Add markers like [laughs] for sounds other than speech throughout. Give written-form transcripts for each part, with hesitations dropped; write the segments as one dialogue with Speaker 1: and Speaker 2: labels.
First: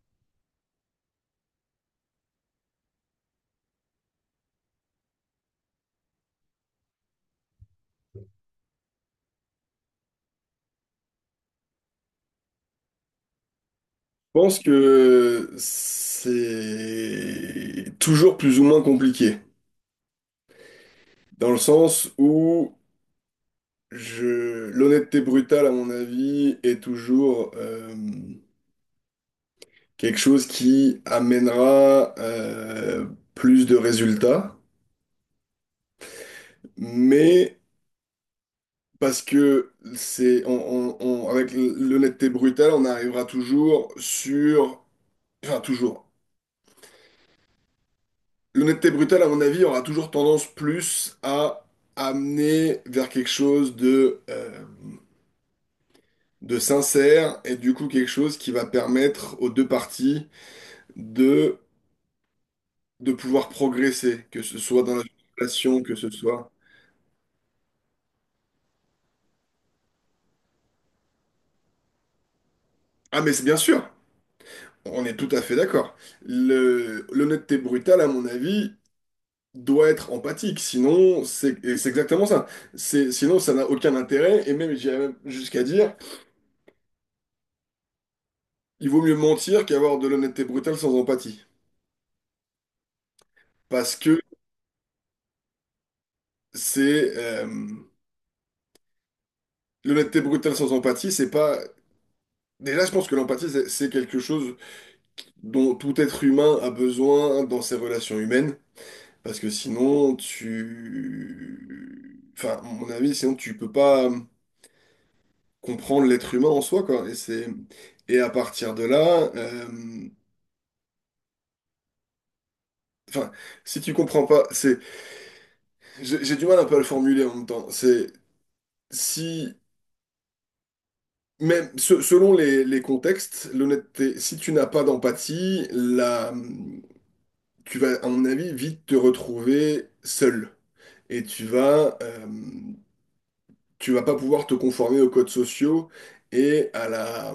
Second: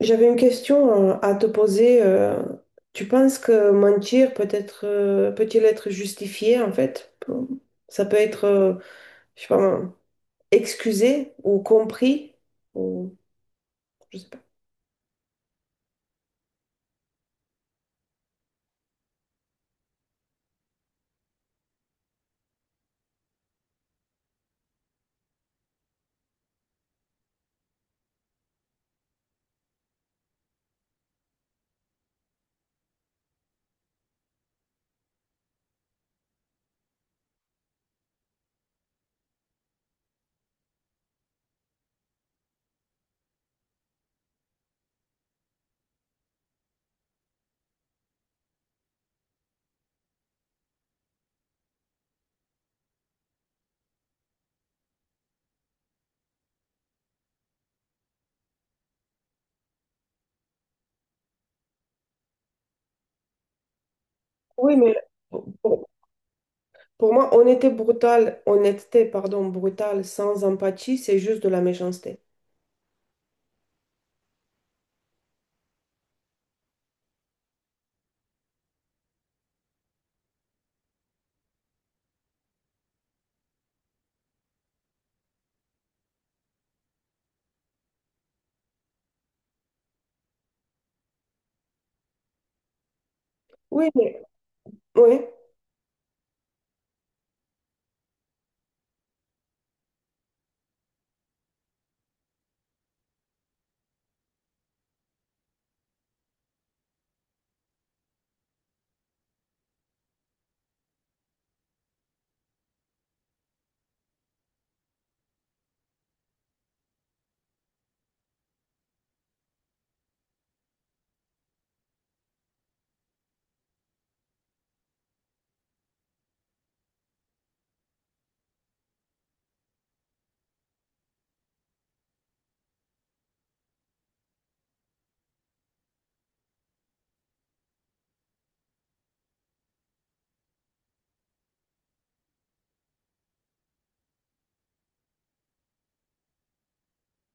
Speaker 1: J'avais une question à te poser. Tu penses que mentir peut-il être justifié en fait? Ça peut être, je sais pas, excusé ou compris ou je sais pas.
Speaker 2: Je pense que c'est toujours plus ou moins compliqué, dans le sens où l'honnêteté brutale, à mon avis, est toujours quelque chose qui amènera plus de résultats, mais parce que c'est on- avec l'honnêteté brutale, on arrivera toujours sur, enfin toujours. L'honnêteté brutale, à mon avis, aura toujours tendance plus à amener vers quelque chose de sincère et du coup quelque chose qui va permettre aux deux parties de, de pouvoir progresser, que ce
Speaker 1: Oui,
Speaker 2: soit
Speaker 1: mais
Speaker 2: dans la relation,
Speaker 1: pour,
Speaker 2: que ce soit...
Speaker 1: pour moi, honnêteté brutale, honnêteté, pardon, brutale, sans empathie, c'est juste de la méchanceté.
Speaker 2: Ah mais c'est bien sûr, on est tout à fait d'accord. L'honnêteté brutale, à mon avis, doit être empathique, sinon c'est et c'est exactement ça. Sinon ça n'a aucun intérêt et même j'irais même jusqu'à dire... Il vaut mieux mentir qu'avoir de l'honnêteté brutale sans empathie.
Speaker 1: Oui,
Speaker 2: Parce
Speaker 1: mais
Speaker 2: que
Speaker 1: oui,
Speaker 2: c'est... euh, l'honnêteté brutale sans empathie, c'est pas... Déjà, je pense que l'empathie, c'est quelque chose dont tout être humain a besoin dans ses relations humaines. Parce que sinon, tu... Enfin, à mon avis, sinon, tu peux pas comprendre l'être humain en soi, quoi. Et c'est... Et à partir de là... Enfin, si tu comprends pas... c'est... J'ai du mal un peu à le formuler en même temps. C'est... Si... Mais selon les contextes, l'honnêteté, si tu n'as pas d'empathie, tu vas, à mon avis, vite te retrouver seul. Et tu vas pas pouvoir te conformer aux codes sociaux et à la,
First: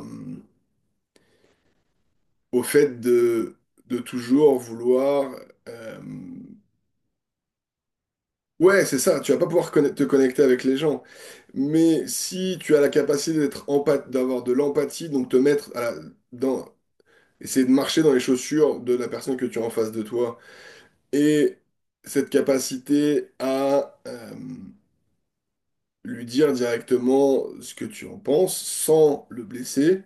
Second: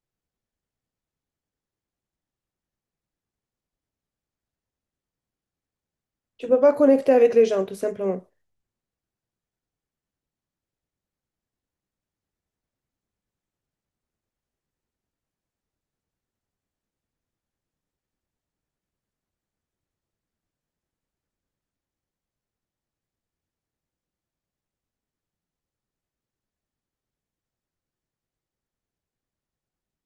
Speaker 2: au fait de toujours vouloir... euh,
Speaker 1: tu peux pas connecter avec les gens, tout simplement.
Speaker 2: ouais, c'est ça, tu vas pas pouvoir te connecter avec les gens. Mais si tu as la capacité d'être d'avoir de l'empathie, donc te mettre à dans, essayer de marcher dans les chaussures de la personne que tu as en face de toi. Et cette capacité à lui dire directement ce que tu en penses sans le blesser,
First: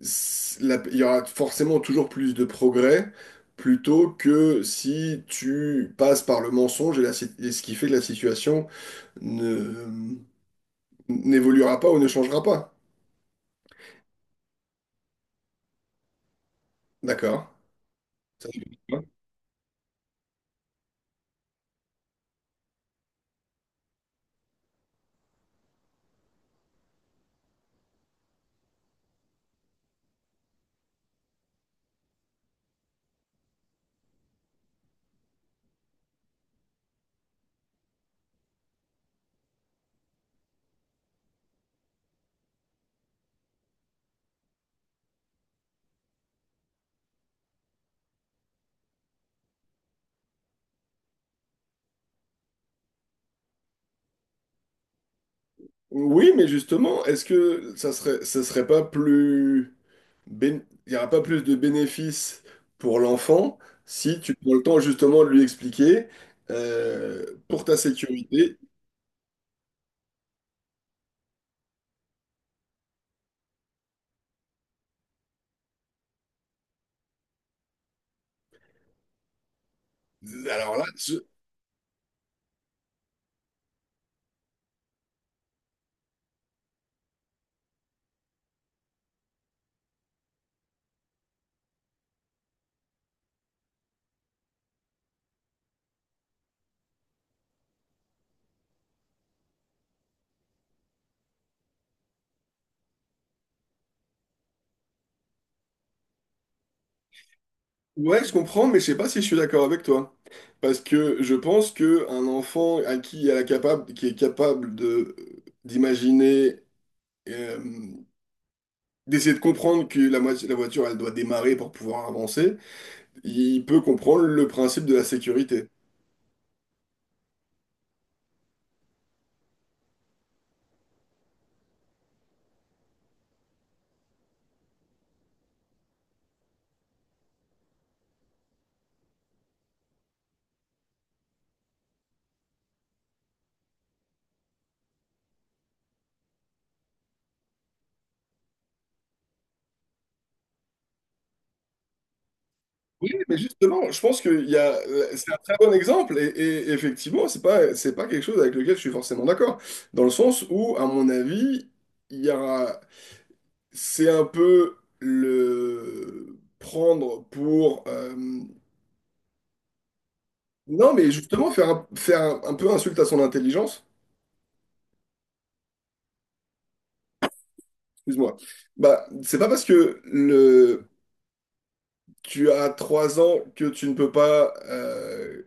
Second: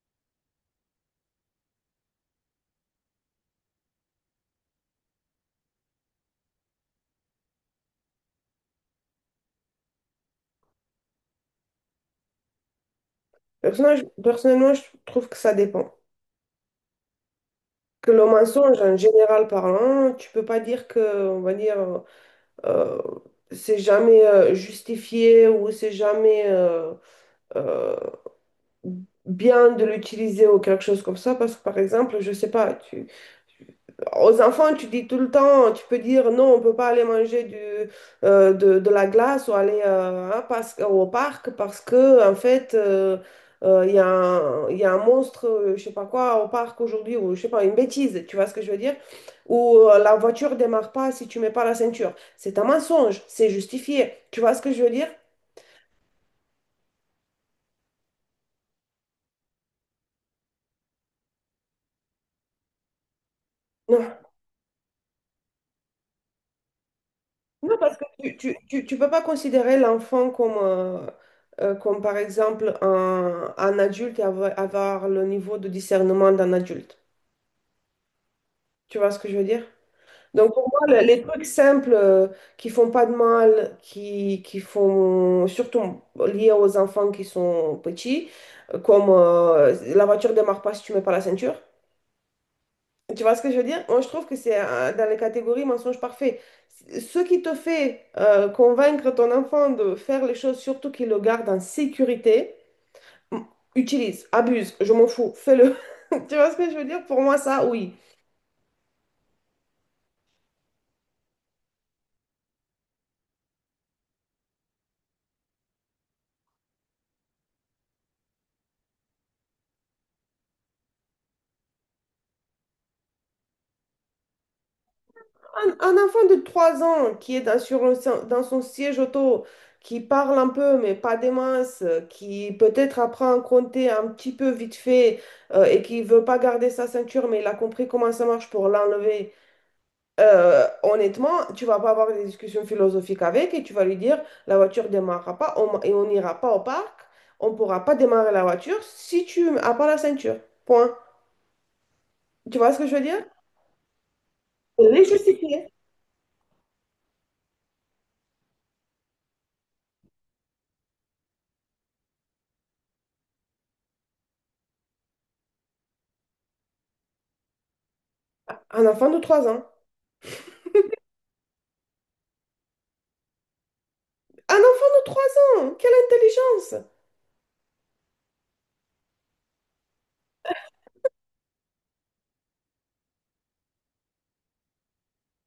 Speaker 2: il y aura forcément toujours plus de progrès plutôt que si tu passes par le mensonge et, la si- et ce qui fait que la situation ne, n'évoluera pas ou ne changera pas.
Speaker 1: Personnellement, je trouve que ça dépend.
Speaker 2: D'accord?
Speaker 1: Que le
Speaker 2: Ça,
Speaker 1: mensonge, en général parlant, tu peux pas dire que, on va dire, euh, c'est jamais justifié ou c'est jamais euh, bien de l'utiliser ou quelque chose comme ça, parce que par exemple, je sais pas, aux enfants, tu dis tout le temps, tu peux dire non, on peut pas aller manger de la glace ou aller hein, au parc parce que, en fait, il y a un monstre, je sais pas quoi, au parc aujourd'hui, ou je sais pas, une bêtise, tu vois ce que je veux dire? Ou la voiture démarre pas si tu mets pas la ceinture. C'est un mensonge, c'est justifié. Tu vois ce que je veux dire?
Speaker 2: oui, mais justement, est-ce que ça serait pas plus... il n'y aura pas plus de bénéfices pour l'enfant si tu prends le temps justement de lui expliquer pour
Speaker 1: Non,
Speaker 2: ta
Speaker 1: parce que tu, tu,
Speaker 2: sécurité.
Speaker 1: tu, tu peux pas considérer l'enfant comme, comme, par exemple, un adulte et avoir le niveau de discernement d'un adulte. Tu vois ce que je veux dire? Donc, pour
Speaker 2: Alors là,
Speaker 1: moi, les
Speaker 2: je-
Speaker 1: trucs simples qui font pas de mal, qui font surtout liés aux enfants qui sont petits, comme la voiture démarre pas si tu mets pas la ceinture, tu vois ce que je veux dire? Moi, je trouve que c'est dans les catégories mensonge parfait. Ce qui te fait convaincre ton enfant de faire les choses, surtout qu'il le garde en sécurité, m- utilise, abuse, je m'en fous, fais-le. [laughs] Tu vois ce que je veux dire? Pour moi, ça, oui.
Speaker 2: ouais, je comprends, mais je sais pas si je suis d'accord avec toi. Parce que je pense que un enfant à qui elle est capable, qui est capable de d'imaginer, euh, d'essayer de comprendre que la voiture, elle doit démarrer pour pouvoir avancer, il peut comprendre le principe de la sécurité.
Speaker 1: Un enfant de 3 ans qui est dans, sur un si- dans son siège auto, qui parle un peu, mais pas des masses, qui peut-être apprend à compter un petit peu vite fait et qui veut pas garder sa ceinture, mais il a compris comment ça marche pour l'enlever. Honnêtement, tu vas pas avoir des discussions philosophiques avec et tu vas lui dire la voiture démarrera pas et on n'ira pas au parc, on pourra pas démarrer la voiture si tu n'as pas la ceinture. Point. Tu vois ce que je veux
Speaker 2: Oui,
Speaker 1: dire?
Speaker 2: mais justement, je pense
Speaker 1: Les
Speaker 2: c'est un très
Speaker 1: justifier.
Speaker 2: bon exemple et effectivement, c'est pas quelque chose avec lequel je suis forcément d'accord. Dans le sens où, à mon avis, il y a, c'est un peu le prendre pour,
Speaker 1: Un enfant de 3 ans.
Speaker 2: non, mais justement faire un peu insulte à son intelligence.
Speaker 1: Un enfant de 3 ans! Quelle intelligence!
Speaker 2: Excuse-moi. Bah, c'est pas parce que tu as trois ans que tu ne peux pas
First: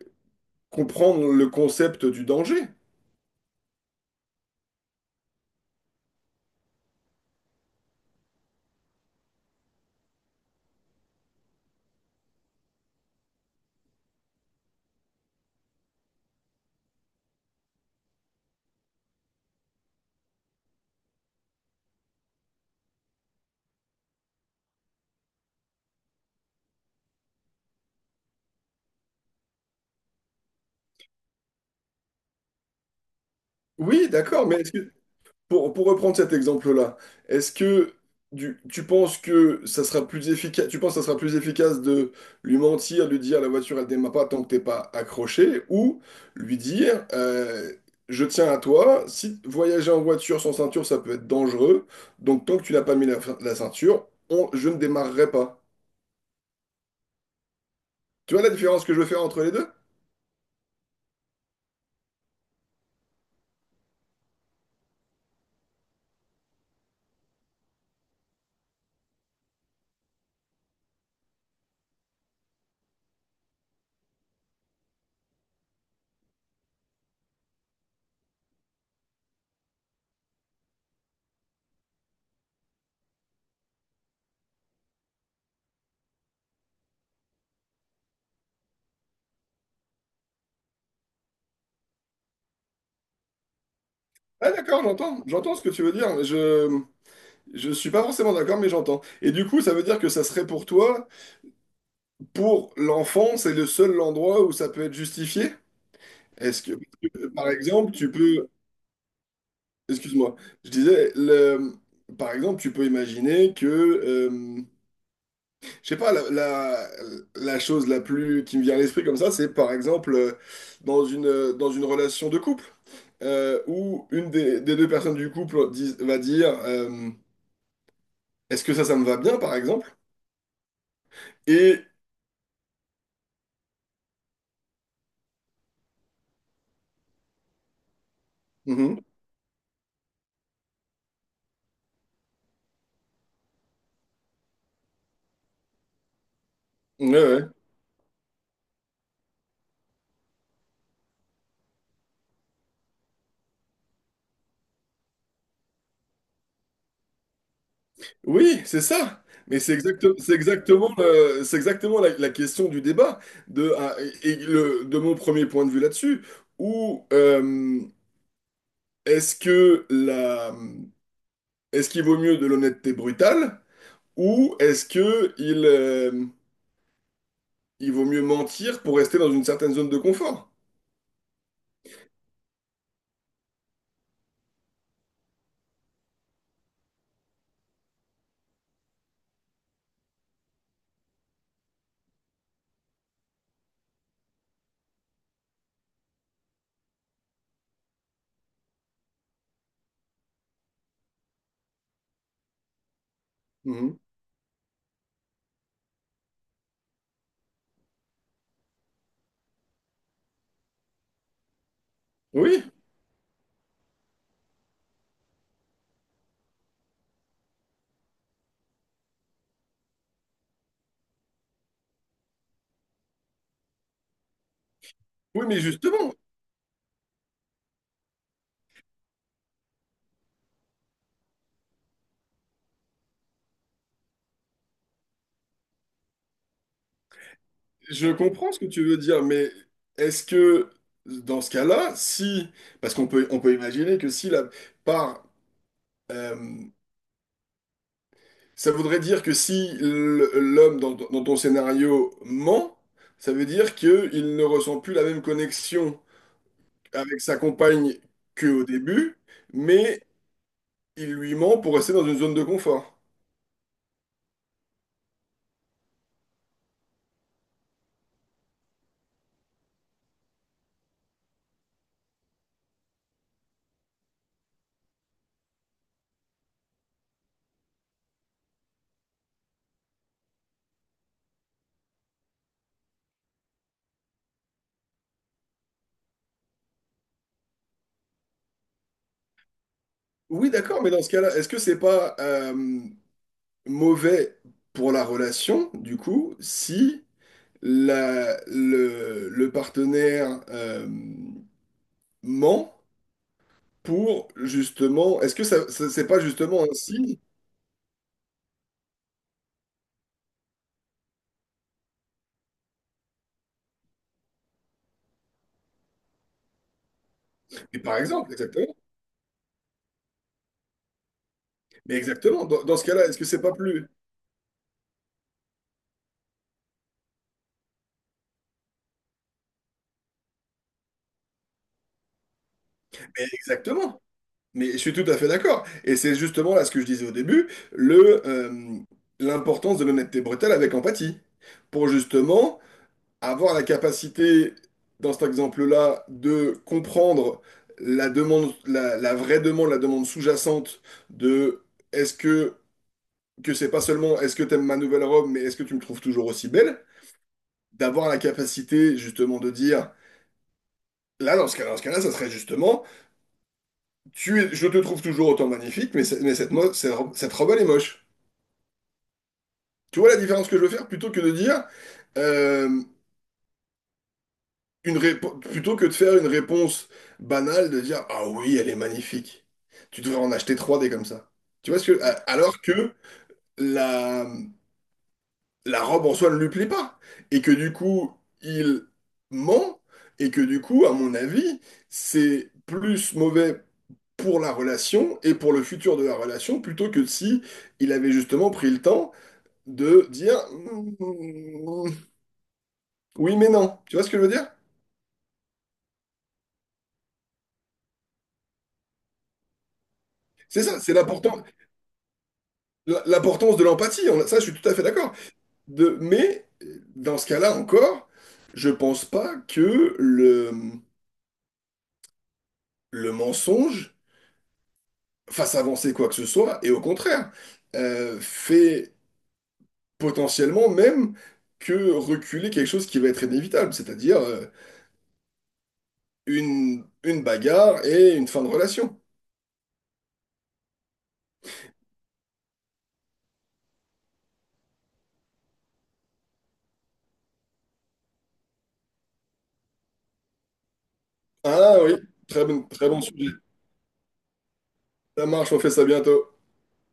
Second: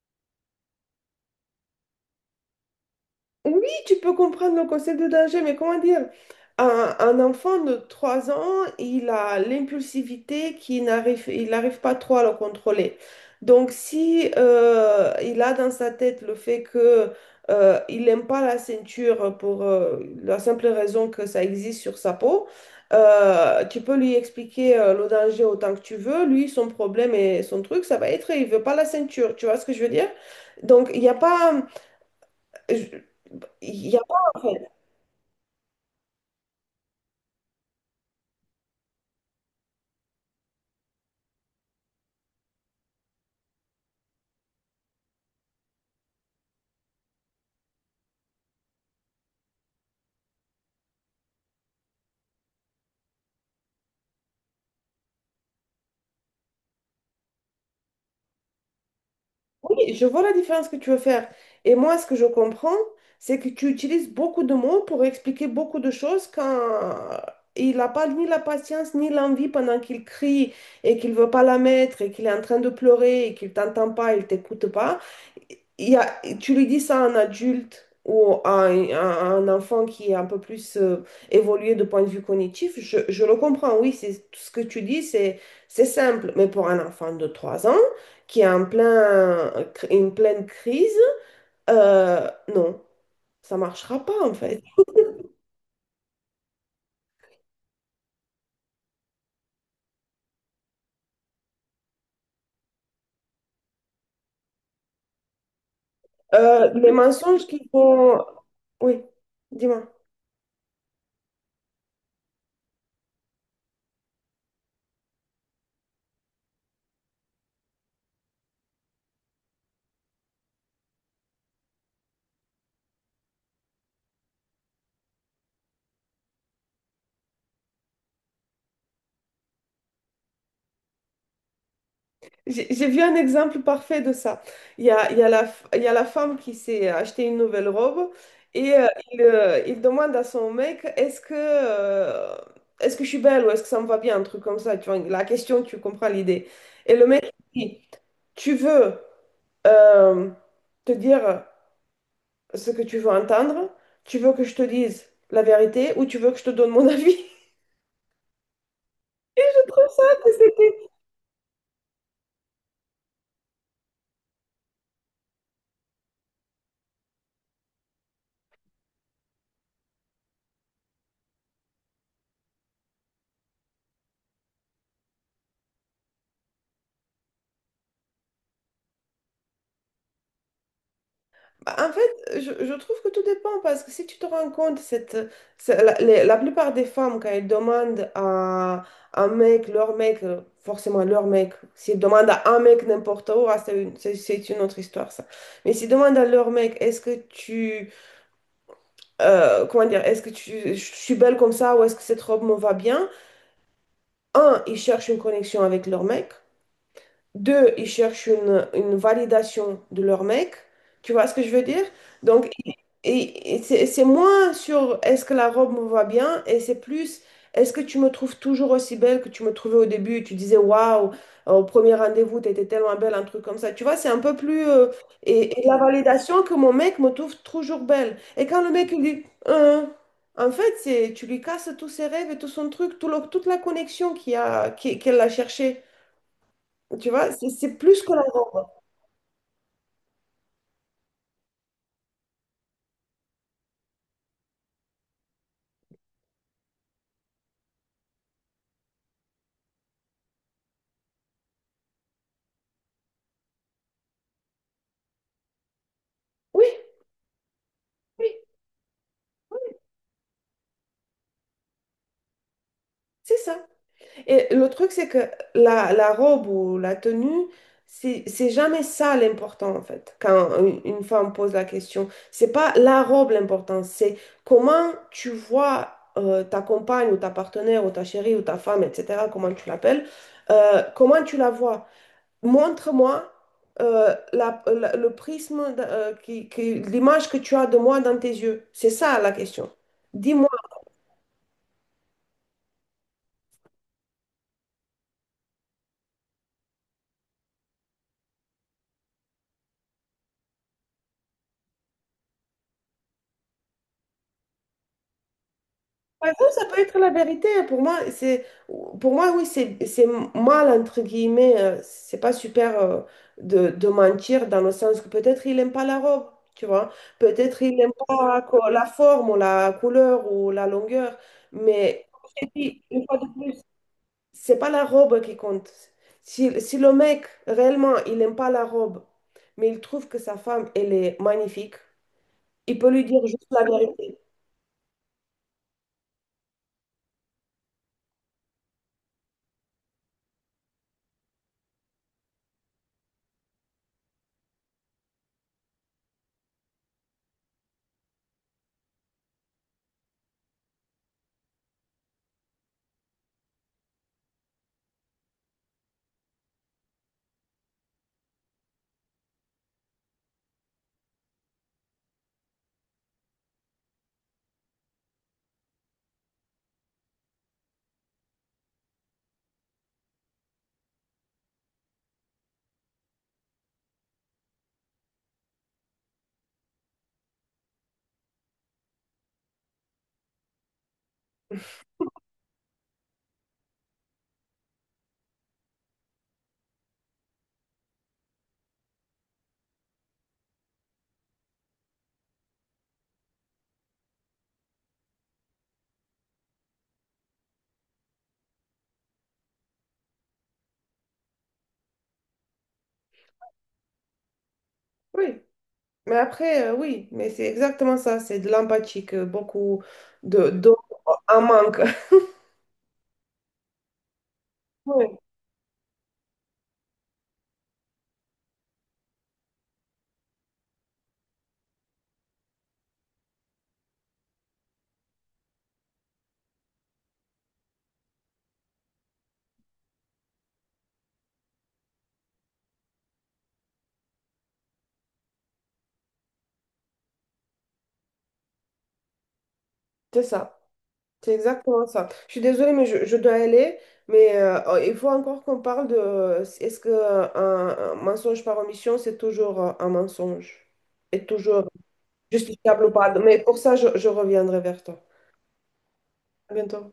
Speaker 2: comprendre le concept du danger.
Speaker 1: Oui, tu peux comprendre le concept de danger, mais comment dire? Un enfant de 3 ans, il a l'impulsivité il n'arrive pas trop à le contrôler. Donc, si il a dans sa tête le fait que il n'aime pas la ceinture pour la simple raison que ça existe sur sa peau, tu peux lui expliquer le danger autant que tu veux. Lui, son problème et son truc, ça va être, il veut pas la ceinture. Tu vois ce que je veux dire? Donc, il n'y a pas. Il n'y a
Speaker 2: Oui,
Speaker 1: pas, en
Speaker 2: d'accord, mais
Speaker 1: fait.
Speaker 2: est-ce que pour reprendre cet exemple-là, est-ce que tu penses que ça sera plus efficace, tu penses que ça sera plus efficace de lui mentir, lui dire la voiture elle démarre pas tant que t'es pas accroché, ou lui dire je tiens à toi, si voyager en voiture sans ceinture ça peut être dangereux, donc tant que tu n'as pas mis la ceinture, je ne démarrerai pas. Tu vois la différence que je veux faire entre les deux?
Speaker 1: Oui, je vois la différence que tu veux faire. Et moi, ce que je comprends, c'est que tu utilises beaucoup de mots pour expliquer beaucoup de choses quand il n'a pas ni la patience ni l'envie pendant qu'il crie et qu'il veut pas la mettre et qu'il est en train de pleurer et qu'il t'entend pas, il t'écoute pas. Tu lui dis ça à un adulte ou à un enfant qui est un peu plus évolué de point de vue cognitif, je le comprends, oui, c'est tout ce que tu dis, c'est simple, mais pour un enfant de 3 ans qui est en plein, une pleine crise, euh, non, ça marchera pas en
Speaker 2: Ah
Speaker 1: fait.
Speaker 2: d'accord, j'entends, j'entends ce que tu veux dire, mais je suis pas forcément d'accord, mais j'entends. Et du coup, ça veut dire que ça serait pour toi. Pour l'enfant, c'est le seul endroit où ça peut être justifié? Est-ce que,
Speaker 1: Les mensonges
Speaker 2: par
Speaker 1: qui
Speaker 2: exemple, tu
Speaker 1: vont...
Speaker 2: peux...
Speaker 1: Oui, dis-moi.
Speaker 2: Excuse-moi, je disais, par exemple, tu peux imaginer que... je sais pas, la chose la plus qui me vient à l'esprit comme ça, c'est par exemple dans dans une relation de couple, où une des deux personnes du couple va dire est-ce que ça me va bien, par exemple? Et...
Speaker 1: J'ai vu un exemple parfait de ça. Il y a la, f- il y a la femme qui s'est acheté une nouvelle robe et
Speaker 2: Mhm.
Speaker 1: il demande à son mec, est-ce que je suis belle ou est-ce que ça me va bien, un truc comme ça. Tu vois, la question, tu comprends l'idée. Et le
Speaker 2: Ouais,
Speaker 1: mec
Speaker 2: ouais.
Speaker 1: dit, tu veux euh, te dire ce que tu veux entendre, tu veux que je te dise la vérité ou tu veux que je te donne mon avis. [laughs]
Speaker 2: Oui, c'est ça.
Speaker 1: Et
Speaker 2: Mais
Speaker 1: je trouve ça que
Speaker 2: c'est
Speaker 1: c'était
Speaker 2: exactement, c'est exactement la question du débat de, ah, et de mon premier point de vue là-dessus. Où est-ce que est-ce qu'il vaut mieux de l'honnêteté brutale ou est-ce que il vaut mieux mentir pour rester dans une certaine zone de confort.
Speaker 1: Bah, en fait, je trouve que tout dépend parce que si tu te rends compte, cette, c'est- la, les- la plupart des femmes, quand elles demandent à un mec, leur mec, forcément leur mec, s'ils demandent à un mec n'importe où, ah, c'est une autre histoire ça. Mais s'ils demandent à leur mec, comment dire, je suis belle comme ça ou est-ce que cette robe me va bien?
Speaker 2: Mhm.
Speaker 1: Un, ils cherchent une connexion avec leur mec. Deux, ils cherchent une validation de leur mec. Tu vois ce que je veux dire? Donc,
Speaker 2: Oui,
Speaker 1: et c'est moins sur est-ce que la robe me va bien et c'est plus est-ce que tu me trouves toujours aussi belle que tu me trouvais au début? Tu disais waouh, au premier rendez-vous, t'étais tellement belle, un truc comme ça. Tu vois, c'est un peu plus.
Speaker 2: oui, mais
Speaker 1: Et, la
Speaker 2: justement,
Speaker 1: validation que mon mec me trouve toujours belle. Et quand le mec il dit en fait, c'est, tu lui casses tous ses rêves et tout son truc, toute la connexion qu'il y a, qu'elle a cherchée. Tu vois, c'est plus
Speaker 2: je
Speaker 1: que la
Speaker 2: comprends ce
Speaker 1: robe.
Speaker 2: que tu veux dire, mais est-ce que dans ce cas-là, si, parce qu'on peut, on peut imaginer que si par, euh, ça voudrait dire que si l'homme dans ton scénario ment, ça veut dire qu'il ne ressent plus la même connexion
Speaker 1: Oui,
Speaker 2: avec sa compagne
Speaker 1: oui,
Speaker 2: qu'au début, mais il lui ment pour rester dans une zone de confort.
Speaker 1: c'est ça. Et le truc, c'est que la robe ou la tenue, c'est jamais ça l'important, en fait, quand une femme pose la question. C'est pas la robe l'important, c'est comment tu vois ta compagne ou ta partenaire ou ta chérie ou ta femme, etc., comment tu l'appelles, comment tu la vois. Montre-moi le prisme, l'image que tu as de moi dans tes yeux. C'est ça la question. Dis-moi.
Speaker 2: Oui, d'accord, mais dans ce cas-là, est-ce que c'est pas mauvais pour la relation, du coup, si le partenaire ment pour justement, est-ce que c'est pas
Speaker 1: Par exemple,
Speaker 2: justement
Speaker 1: ça
Speaker 2: un
Speaker 1: peut être la
Speaker 2: signe?
Speaker 1: vérité, hein. Pour moi, oui, c'est mal, entre guillemets. C'est pas super de mentir dans le sens que peut-être il n'aime pas la robe, tu vois. Peut-être il
Speaker 2: Et
Speaker 1: n'aime
Speaker 2: par exemple,
Speaker 1: pas
Speaker 2: exactement.
Speaker 1: la forme ou la couleur ou la longueur.
Speaker 2: Mais
Speaker 1: Mais comme je
Speaker 2: exactement.
Speaker 1: t'ai
Speaker 2: Dans
Speaker 1: dit,
Speaker 2: ce
Speaker 1: une
Speaker 2: cas-là,
Speaker 1: fois
Speaker 2: est-ce
Speaker 1: de
Speaker 2: que c'est pas
Speaker 1: plus,
Speaker 2: plus...
Speaker 1: c'est pas la robe qui compte. Si, si le mec, réellement, il n'aime pas la robe, mais il trouve que sa femme, elle est magnifique, il peut lui dire juste la
Speaker 2: Exactement.
Speaker 1: vérité.
Speaker 2: Mais je suis tout à fait d'accord. Et c'est justement là ce que je disais au début, l'importance de l'honnêteté brutale avec empathie. Pour justement avoir la capacité, dans cet exemple-là, de comprendre la demande, la vraie demande, la demande sous-jacente de est-ce que c'est pas seulement est-ce que t'aimes ma nouvelle robe, mais est-ce que tu me trouves toujours aussi belle? D'avoir la capacité justement de dire, là, dans ce cas-là, ça serait justement. Je te trouve toujours autant magnifique, mais, mais cette robe, elle est moche. Tu vois la différence que je veux faire? Plutôt que de dire, euh, une plutôt que de faire une réponse banale, de dire, ah oui, elle est magnifique. Tu devrais en acheter trois des comme ça. Tu vois ce que, alors que la, la robe en soi ne lui plaît pas. Et que du coup, il ment. Et que du coup, à mon avis, c'est plus mauvais pour la relation et pour le futur de la relation, plutôt que si il avait justement pris le temps de dire mm, oui mais non. Tu vois ce que je veux dire?
Speaker 1: Oui. Mais après, oui, mais c'est exactement ça, c'est de l'empathie que beaucoup de
Speaker 2: C'est
Speaker 1: d'hommes
Speaker 2: ça, c'est
Speaker 1: en
Speaker 2: l'important-
Speaker 1: manque. [laughs]
Speaker 2: l'importance de l'empathie. Ça, je suis tout à fait d'accord.
Speaker 1: Oui,
Speaker 2: De, mais dans ce cas-là encore, je pense pas que le mensonge fasse avancer quoi que ce soit, et au contraire, fait potentiellement même que reculer quelque chose qui va être inévitable, c'est-à-dire une bagarre et une fin de relation.
Speaker 1: c'est ça, c'est exactement ça. Je suis désolée, mais je dois aller, mais il faut encore qu'on parle de est-ce que un mensonge par omission, c'est toujours un mensonge? Est toujours
Speaker 2: Ah oui,
Speaker 1: justifiable
Speaker 2: très
Speaker 1: ou
Speaker 2: bon
Speaker 1: pas?
Speaker 2: sujet.
Speaker 1: Mais pour ça, je reviendrai vers toi.
Speaker 2: Ça marche, on fait ça bientôt.
Speaker 1: À bientôt.